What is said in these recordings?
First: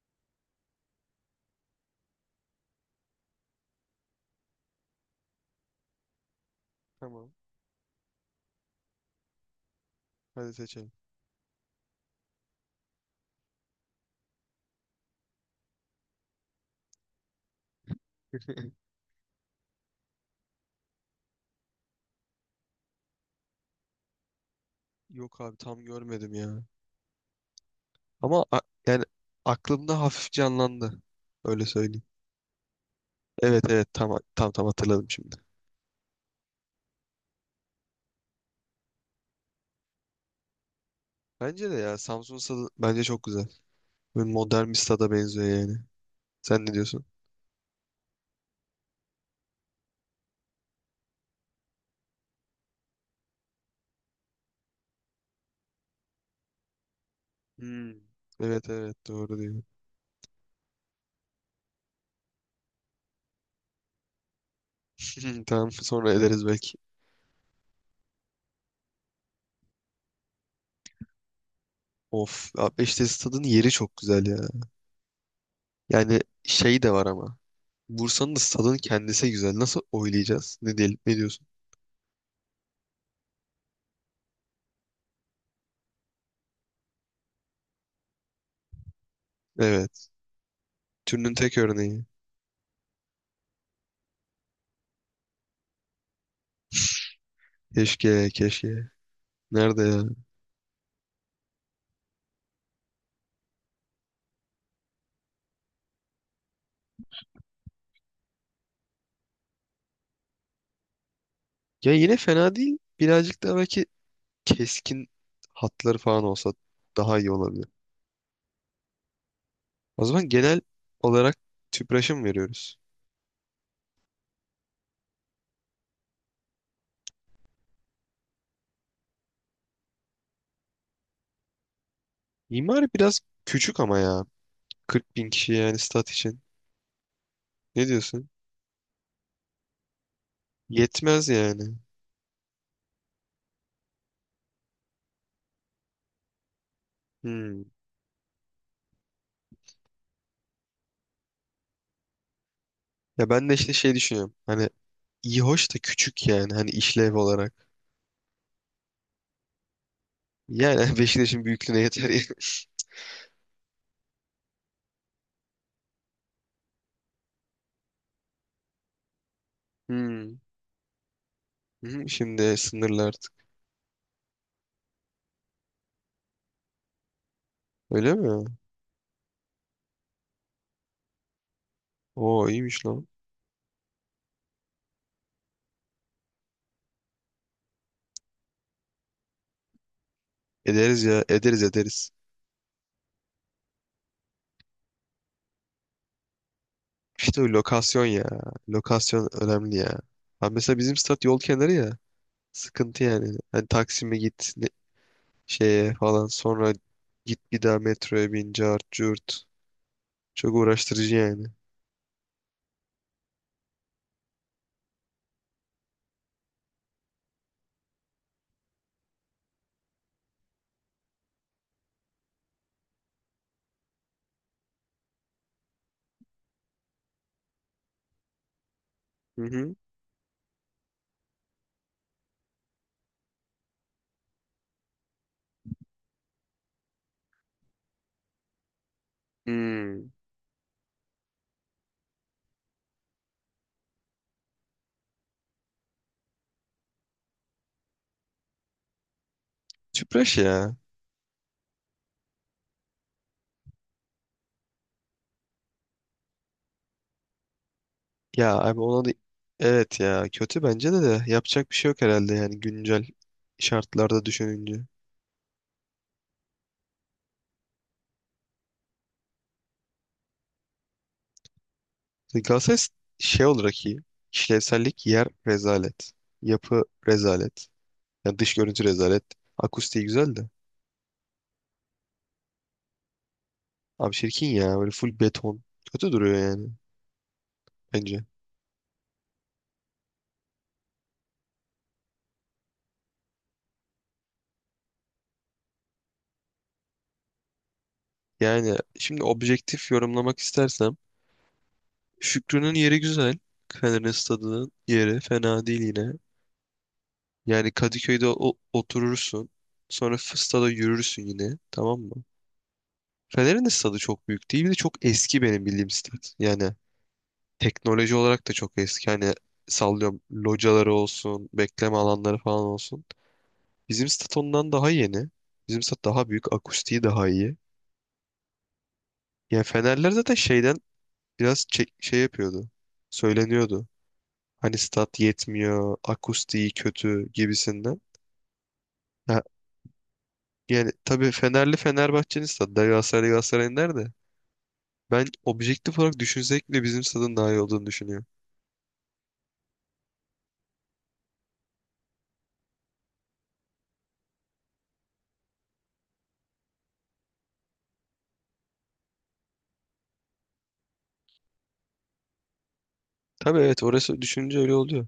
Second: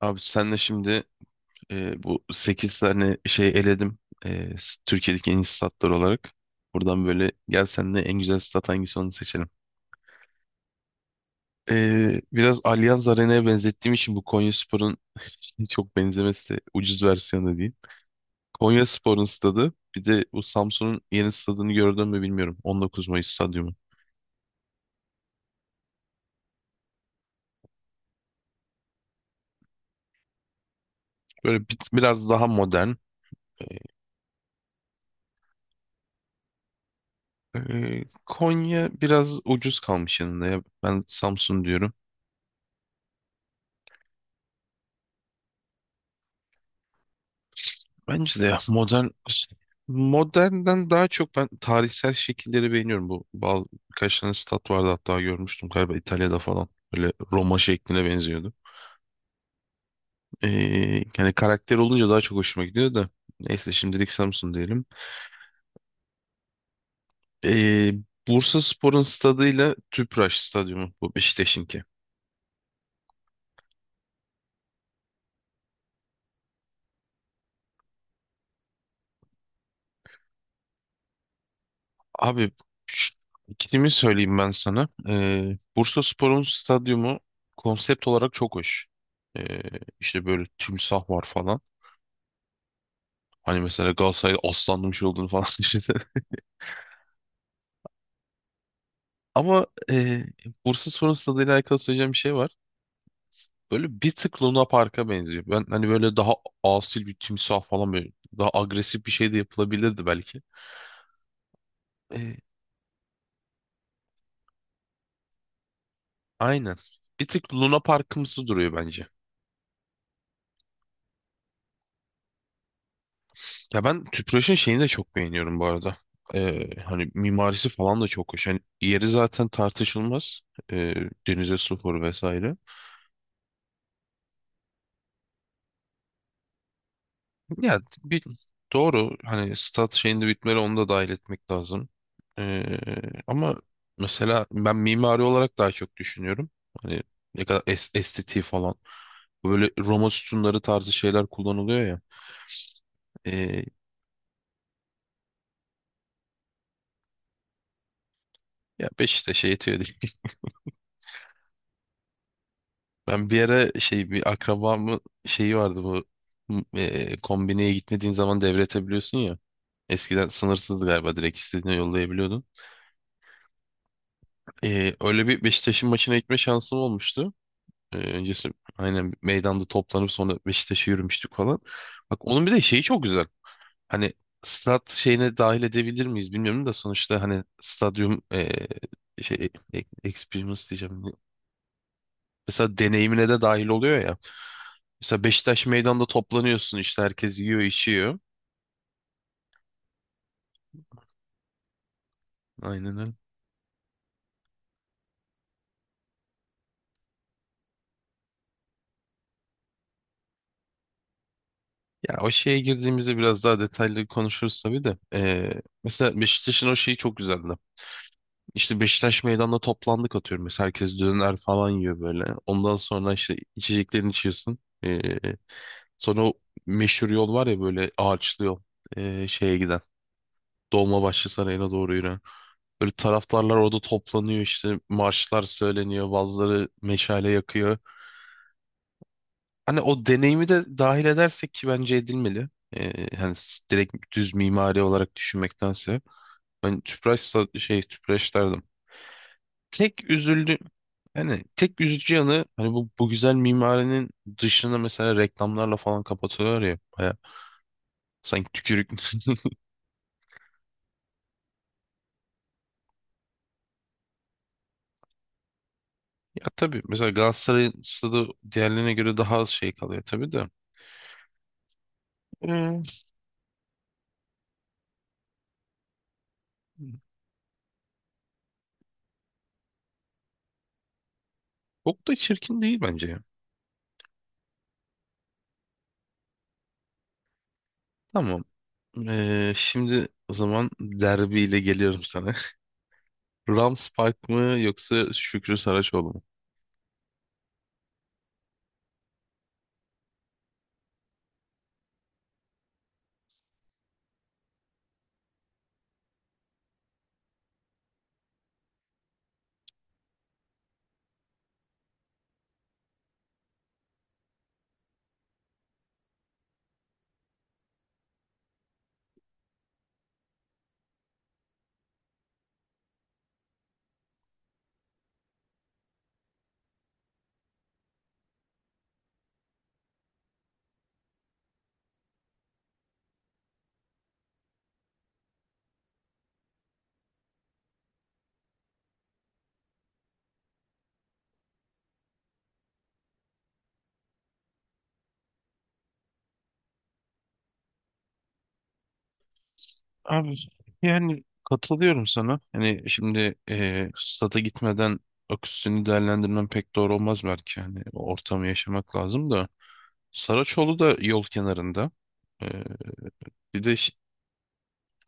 Abi senle şimdi, bu 8 tane şey eledim. Türkiye'deki en iyi statlar olarak. Buradan Tamam. böyle gel, senle en güzel stat hangisi onu seçelim. Hadi seçelim. Biraz Allianz Arena'ya benzettiğim için bu Konyaspor'un çok benzemesi de, ucuz versiyonu değil. Konyaspor'un stadı, bir de bu Samsun'un yeni stadını gördün mü bilmiyorum. 19 Mayıs stadyumu. Yok abi tam görmedim ya. Ama yani aklımda hafif canlandı. Böyle Öyle söyleyeyim. biraz daha modern. Evet evet tam tam tam hatırladım şimdi. Konya biraz ucuz kalmış yanında ya. Ben Samsun Bence de diyorum. ya Samsun stadı bence çok güzel. Böyle modern bir stada benziyor yani. Sen ne diyorsun? Bence de ya modernden daha çok ben tarihsel şekilleri beğeniyorum. Bu bal Birkaç tane stat vardı, hatta görmüştüm galiba İtalya'da falan. Böyle Roma Hmm. şekline benziyordu. Evet evet doğru diyor. Ee, Yani karakter olunca daha çok hoşuma gidiyor da. Neyse, şimdilik Samsun diyelim. Tamam sonra ederiz belki. Ee, Bursaspor'un stadıyla Tüpraş stadyumu, bu Beşiktaş'ınki. Of abi işte stadın yeri çok güzel ya. Yani şey de var ama. Bursa'nın da stadın kendisi güzel. Nasıl oylayacağız? Ne diyelim? Ne diyorsun? Abi, şu- ikilimi söyleyeyim ben sana. Bursaspor'un stadyumu konsept olarak çok hoş. Ee, Evet. işte böyle timsah var Türünün tek falan. örneği. Hani mesela Galatasaray'da aslanlı bir şey olduğunu falan düşünsene. Keşke, keşke. Ama Nerede ya? Bursaspor'un stadıyla alakalı söyleyeceğim bir şey var. Böyle bir tık Luna Park'a benziyor. Ben hani böyle daha asil bir timsah falan, böyle daha agresif bir şey de yapılabilirdi belki. Ya yine E, fena değil. Birazcık daha belki keskin hatları falan olsa aynen. daha Bir iyi tık olabilir. Luna Park'ımsı duruyor bence. O zaman genel olarak TÜPRAŞ'a mı veriyoruz? Ya ben Tüpraş'ın şeyini de çok beğeniyorum bu arada. Hani mimarisi falan da çok hoş. Hani yeri zaten tartışılmaz. E, Denize sıfır vesaire. İmar biraz küçük ama ya. 40 bin kişi yani stat için. Ya Ne bir diyorsun? Doğru, hani stat şeyinde bitmeli, onu da dahil Yetmez etmek yani. lazım. Ee, Ama mesela ben mimari olarak daha çok düşünüyorum. Hani ne kadar Hmm. Estetiği falan. Böyle Roma sütunları tarzı şeyler kullanılıyor ya. Ya ben de Ee, işte şey düşünüyorum. Hani iyi hoş da küçük yani. Hani işlev olarak. Ya Beşiktaş'a şey yetiyor değil. Yani Beşiktaş'ın büyüklüğüne yeter yani. Ben bir ara şey, bir akrabamın şeyi vardı, bu kombineye gitmediğin zaman devretebiliyorsun ya. Eskiden Hmm. sınırsızdı galiba, direkt istediğine Hmm, yollayabiliyordun. Şimdi sınırlı artık. Öyle bir Beşiktaş'ın maçına gitme şansım olmuştu. Öyle mi? Öncesi aynen meydanda toplanıp sonra Beşiktaş'a yürümüştük falan. Bak, onun Oo bir de şeyi iyiymiş çok lan. güzel. Hani stat şeyine dahil edebilir miyiz bilmiyorum da, sonuçta hani stadyum, şey, experience diyeceğim. Ederiz ya. Ederiz ederiz. Mesela deneyimine de dahil oluyor ya. Mesela Beşiktaş meydanda toplanıyorsun, işte herkes İşte o yiyor lokasyon içiyor. ya. Lokasyon önemli ya. Ha mesela bizim stat yol kenarı ya. Aynen Sıkıntı öyle. yani. Hani Taksim'e git şeye falan sonra git bir daha metroya bin cart curt. Çok uğraştırıcı yani. Ya, o şeye girdiğimizde biraz daha detaylı konuşuruz tabii de. Mesela Beşiktaş'ın o şeyi çok güzeldi. İşte Beşiktaş meydanda toplandık, atıyorum. Mesela herkes döner falan yiyor böyle. Ondan sonra işte içeceklerini içiyorsun. Sonra o meşhur yol var ya, böyle ağaçlı yol. Hı Şeye hı. giden. Dolmabahçe Sarayı'na doğru yürüyen. Böyle taraftarlar orada toplanıyor işte. Marşlar söyleniyor. Bazıları meşale yakıyor. Hani o Hmm. deneyimi de dahil edersek, ki bence edilmeli. Hani direkt düz mimari olarak düşünmektense. Ben tüpraş sa- şey Tüpraş derdim. Tek Tüpraş üzüldü ya. Yani tek üzücü yanı, hani bu güzel mimarinin dışını mesela reklamlarla falan kapatıyorlar ya, baya sanki Ya abi tükürük. ona da evet ya kötü bence de yapacak bir şey yok herhalde yani güncel şartlarda düşününce. Ya tabii, mesela Galatasaray'ın stadı diğerlerine göre daha az şey kalıyor tabii de. Galatasaray Hmm. şey olarak iyi. İşlevsellik yer rezalet. Yapı rezalet. Yani dış görüntü rezalet. Akustiği güzel de. Çok da çirkin değil bence ya. Abi çirkin ya. Böyle full beton. Kötü duruyor yani. Bence. Tamam. Şimdi o zaman derbiyle geliyorum sana. Rams Park mı yoksa Şükrü Saraçoğlu mu? Yani şimdi objektif yorumlamak istersem. Şükrü'nün yeri güzel. Fener'in stadının yeri fena değil yine. Yani Kadıköy'de oturursun. Sonra stada yürürsün yine. Tamam mı? Fener'in de stadı çok büyük değil. Bir de çok eski benim bildiğim stat. Yani teknoloji olarak da çok eski. Hani sallıyorum locaları olsun, bekleme alanları falan olsun. Bizim stat ondan daha yeni. Bizim stat daha büyük. Akustiği daha iyi. Yani Fenerler zaten şeyden biraz şey yapıyordu. Söyleniyordu. Hani stat yetmiyor. Akustiği kötü gibisinden. Ha, yani tabii Fenerli Fenerbahçe'nin stadı da, Galatasaray Galatasaray'ın nerede? Ben objektif olarak düşünsek bile bizim stadın daha iyi olduğunu düşünüyorum. Abi, yani katılıyorum sana. Hani şimdi stada gitmeden akustisini değerlendirmem pek doğru olmaz belki. Hani o ortamı yaşamak lazım da. Saraçoğlu da yol kenarında. Eee, Tabii Bir de evet orası düşününce öyle oluyor.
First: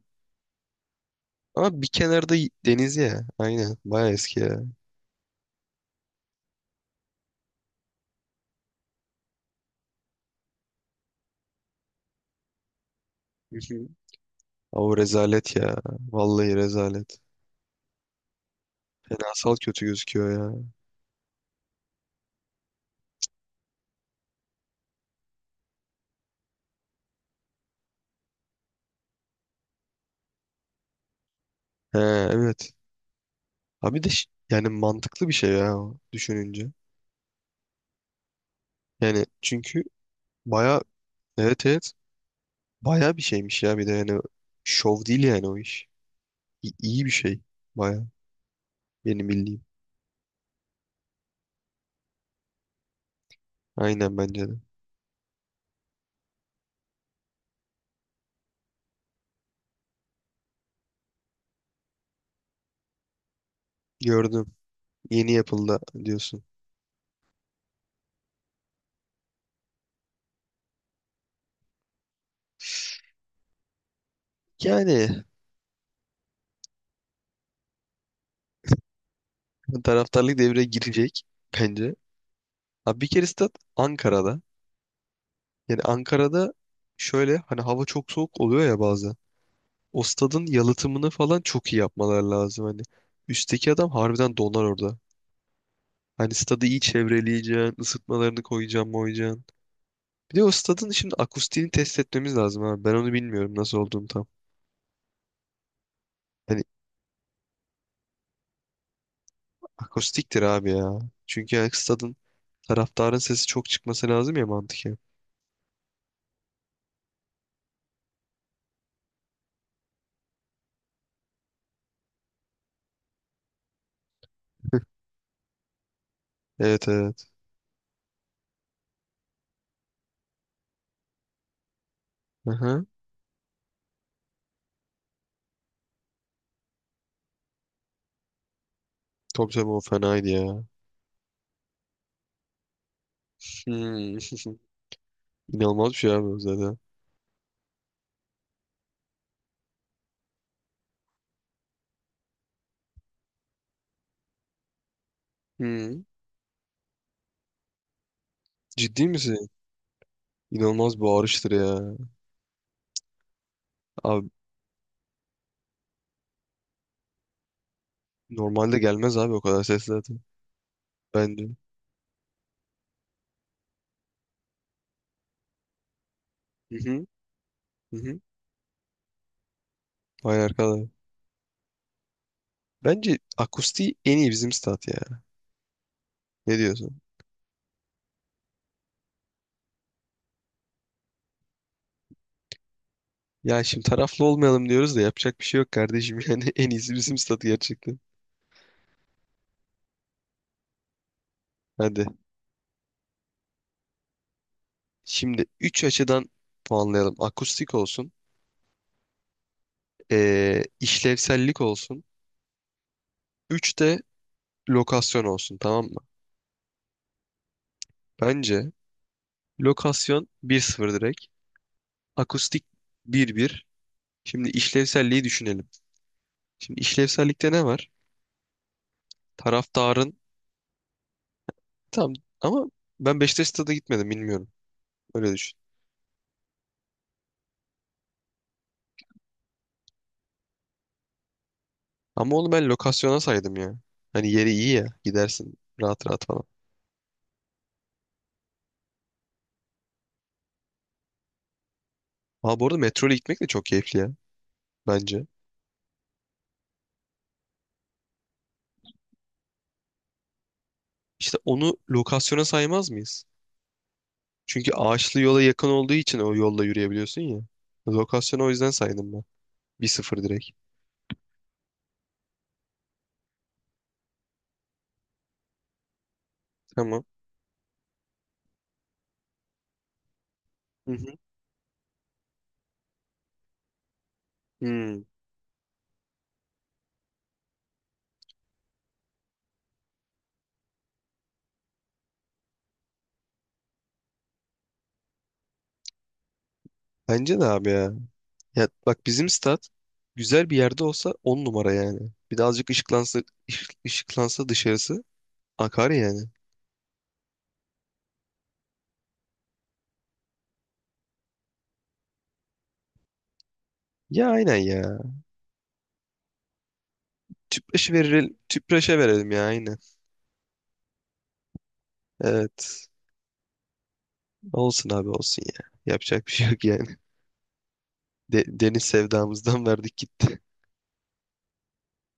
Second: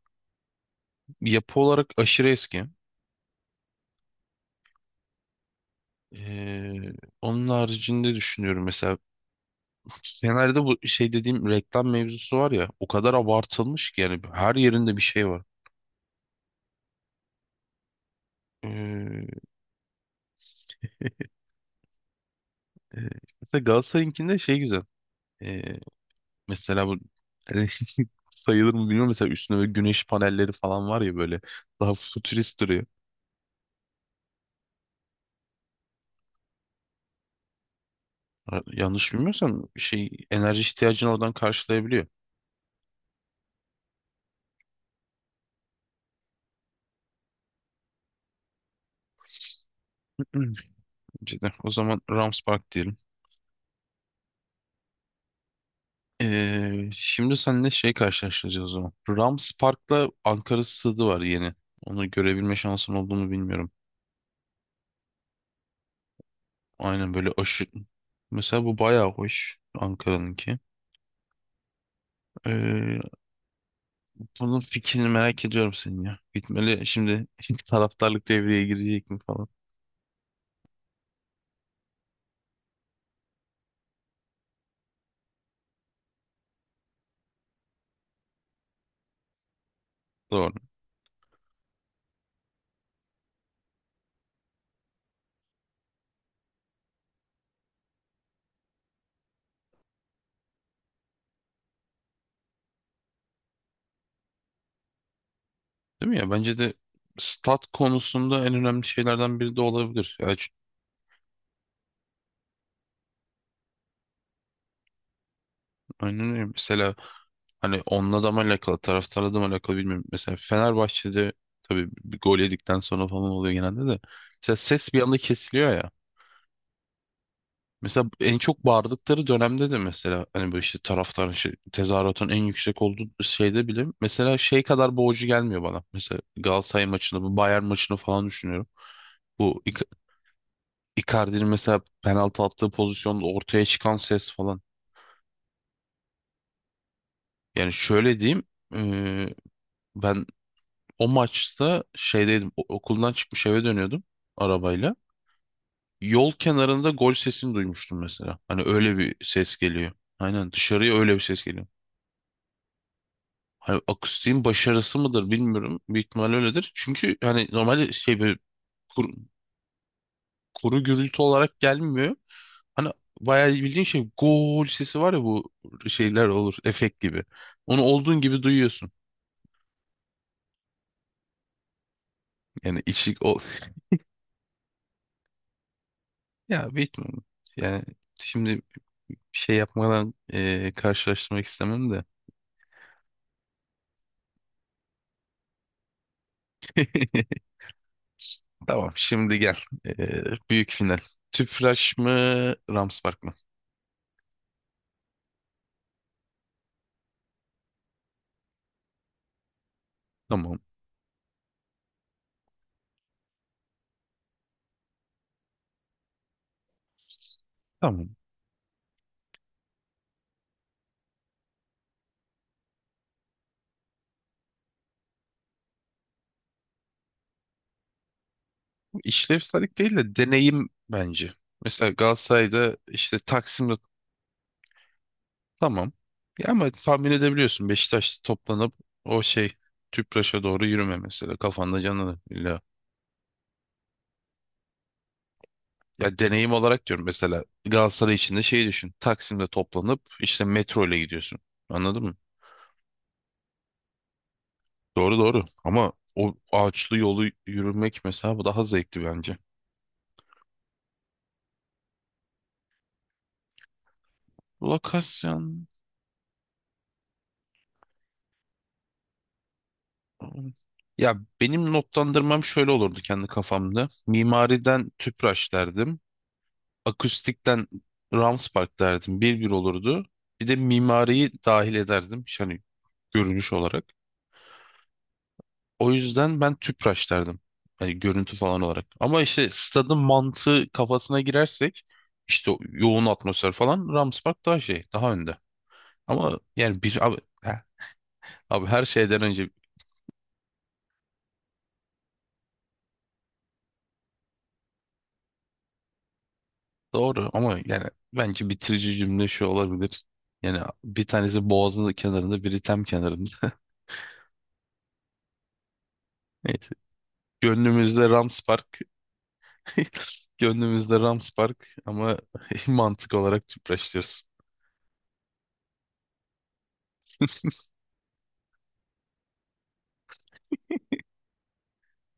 yapı Ama bir olarak aşırı kenarda eski. deniz ya. Aynen. Baya eski ya. Eee, Onun haricinde düşünüyorum, mesela Fener'de bu şey dediğim reklam mevzusu var ya, o kadar Hı hı. abartılmış ki, yani her yerinde O bir şey var. rezalet ya. Vallahi rezalet. Eee, Fenasal kötü gözüküyor ya. e, Mesela Galatasaray'ınkinde şey güzel. Eee, Mesela bu sayılır mı bilmiyorum. Mesela üstünde böyle güneş panelleri falan var ya, böyle daha He, futurist evet. duruyor. Abi de yani mantıklı bir şey ya o, düşününce. Ha, yanlış Yani bilmiyorsam çünkü şey, enerji baya ihtiyacını oradan evet evet karşılayabiliyor. baya bir şeymiş ya bir de yani şov değil yani o iş. İ- iyi bir şey baya benim bildiğim. Hı. Cidden. O zaman Rams Park diyelim. Aynen bence de. Şimdi seninle şey karşılaştıracağız o zaman. Rams Park'la Ankara Stadı var, yeni. Onu görebilme şansın olduğunu bilmiyorum. Gördüm. Yeni yapıldı diyorsun. Aynen böyle aşı... Mesela bu bayağı hoş Ankara'nınki. Ee, Bunun fikrini Yani merak ediyorum senin ya. Gitmeli şimdi taraftarlık devreye girecek mi falan. taraftarlık devreye girecek bence. Abi bir kere stat Ankara'da. Yani Ankara'da şöyle hani hava çok soğuk oluyor ya bazen. O stadın Doğru. yalıtımını falan çok iyi yapmaları lazım hani. Üstteki adam harbiden donar orada. Hani stadı iyi çevreleyeceksin, ısıtmalarını koyacaksın, moyacaksın. Bir de o stadın şimdi akustiğini test etmemiz lazım abi. Ben onu bilmiyorum nasıl olduğunu tam. Değil mi ya? Bence Hani de stat konusunda en önemli şeylerden biri de olabilir. Akustiktir abi ya. Çünkü yani stadın taraftarın sesi çok çıkması lazım ya mantıken. Aynen öyle. Mesela hani onunla da mı alakalı, taraftarla da mı alakalı bilmiyorum. Mesela Fenerbahçe'de tabii bir gol yedikten sonra falan oluyor genelde de. Mesela ses bir anda kesiliyor ya. Evet evet. Mesela en çok bağırdıkları dönemde de, mesela hani böyle işte taraftarın şey, tezahüratın en yüksek Aha. olduğu şeyde bile mesela şey kadar boğucu gelmiyor bana. Mesela Galatasaray maçını, bu Bayern maçını falan düşünüyorum. Tabii Bu tabii o fenaydı ya. Icardi'nin mesela penaltı attığı pozisyonda ortaya çıkan Hmm. ses falan. İnanılmaz bir şey abi o zaten. Yani şöyle diyeyim, eee, ben o maçta şeydeydim, okuldan çıkmış eve dönüyordum arabayla. Hmm. Yol kenarında gol sesini duymuştum mesela. Hani öyle Ciddi bir misin? ses geliyor. Aynen, dışarıya İnanılmaz öyle bir ses bağırıştır geliyor. ya. Hani Abi akustiğin başarısı mıdır bilmiyorum. Büyük ihtimal öyledir. Çünkü hani normalde şey, böyle normalde kuru, gelmez abi o kadar ses zaten. kuru gürültü Bence. olarak gelmiyor. Hani bayağı bildiğin şey gol sesi var ya, bu şeyler olur, Hı efekt hı. gibi. Onu Hı hı. olduğun gibi duyuyorsun. Vay arkadaş. Yani içi Bence o akustiği en iyi bizim stat ya. Ne ya diyorsun? Batman, yani şimdi bir şey yapmadan karşılaştırmak istemem de. Ya şimdi taraflı olmayalım diyoruz da yapacak bir şey yok kardeşim. Yani en iyisi bizim statı gerçekten. Tamam, şimdi gel. E, Büyük final. Tüpraş Hadi. mı, Ramspark mı? Şimdi 3 açıdan puanlayalım. Akustik olsun. Tamam. İşlevsellik olsun. 3 de lokasyon olsun tamam mı? Tamam. Bence lokasyon 1-0 direkt. Akustik 1-1. Şimdi işlevselliği düşünelim. Şimdi işlevsellikte ne var? Bu İşlevsellik değil de Taraftarın. deneyim bence. Mesela Tamam ama Galatasaray'da işte ben Beşiktaş Taksim'de... stada gitmedim bilmiyorum. Öyle düşün. Tamam. Ya, ama tahmin edebiliyorsun, Beşiktaş toplanıp o şey, Tüpraş'a doğru yürüme, mesela kafanda Ama onu canıyla. ben lokasyona saydım ya. Hani yeri iyi ya. Gidersin rahat Ya rahat falan. deneyim olarak diyorum, mesela Galatasaray için de şeyi düşün. Taksim'de toplanıp işte metro ile gidiyorsun. Anladın mı? Aa bu arada metro ile gitmek de çok keyifli ya. Doğru Bence. doğru. Ama o ağaçlı yolu yürümek, mesela bu daha zevkli bence. İşte onu lokasyona saymaz mıyız? Çünkü ağaçlı yola Lokasyon. yakın olduğu için o yolla yürüyebiliyorsun ya. Lokasyona o yüzden saydım ben. Bir sıfır direkt. Ya, benim notlandırmam şöyle olurdu kendi kafamda. Mimariden Tüpraş derdim. Tamam. Akustikten Rams Park derdim. 1-1 olurdu. Bir de Hı hı. mimariyi dahil ederdim. İşte, hani görünüş olarak. Hmm. O yüzden ben Tüpraş derdim. Hani görüntü falan olarak. Ama işte stadın mantığı kafasına girersek, işte o yoğun atmosfer falan, Rams Park daha şey, daha önde. Ama yani bir abi, Bence de he, abi ya. abi Ya her bak şeyden bizim önce stat güzel bir yerde olsa 10 numara yani. Bir de azıcık ışıklansa, ışıklansa dışarısı akar yani. doğru. Ama yani bence bitirici cümle şu olabilir. Yani bir tanesi Boğaz'ın kenarında, biri Tem kenarında. Ya aynen ya. Neyse. Tüpraşı Gönlümüzde verelim, Rams Park, Tüpraş'a verelim ya aynen. gönlümüzde Rams Park, ama Evet. mantık olarak Tüpraş diyoruz. Olsun abi olsun ya. Yapacak bir şey yok yani. Deniz sevdamızdan verdik gitti.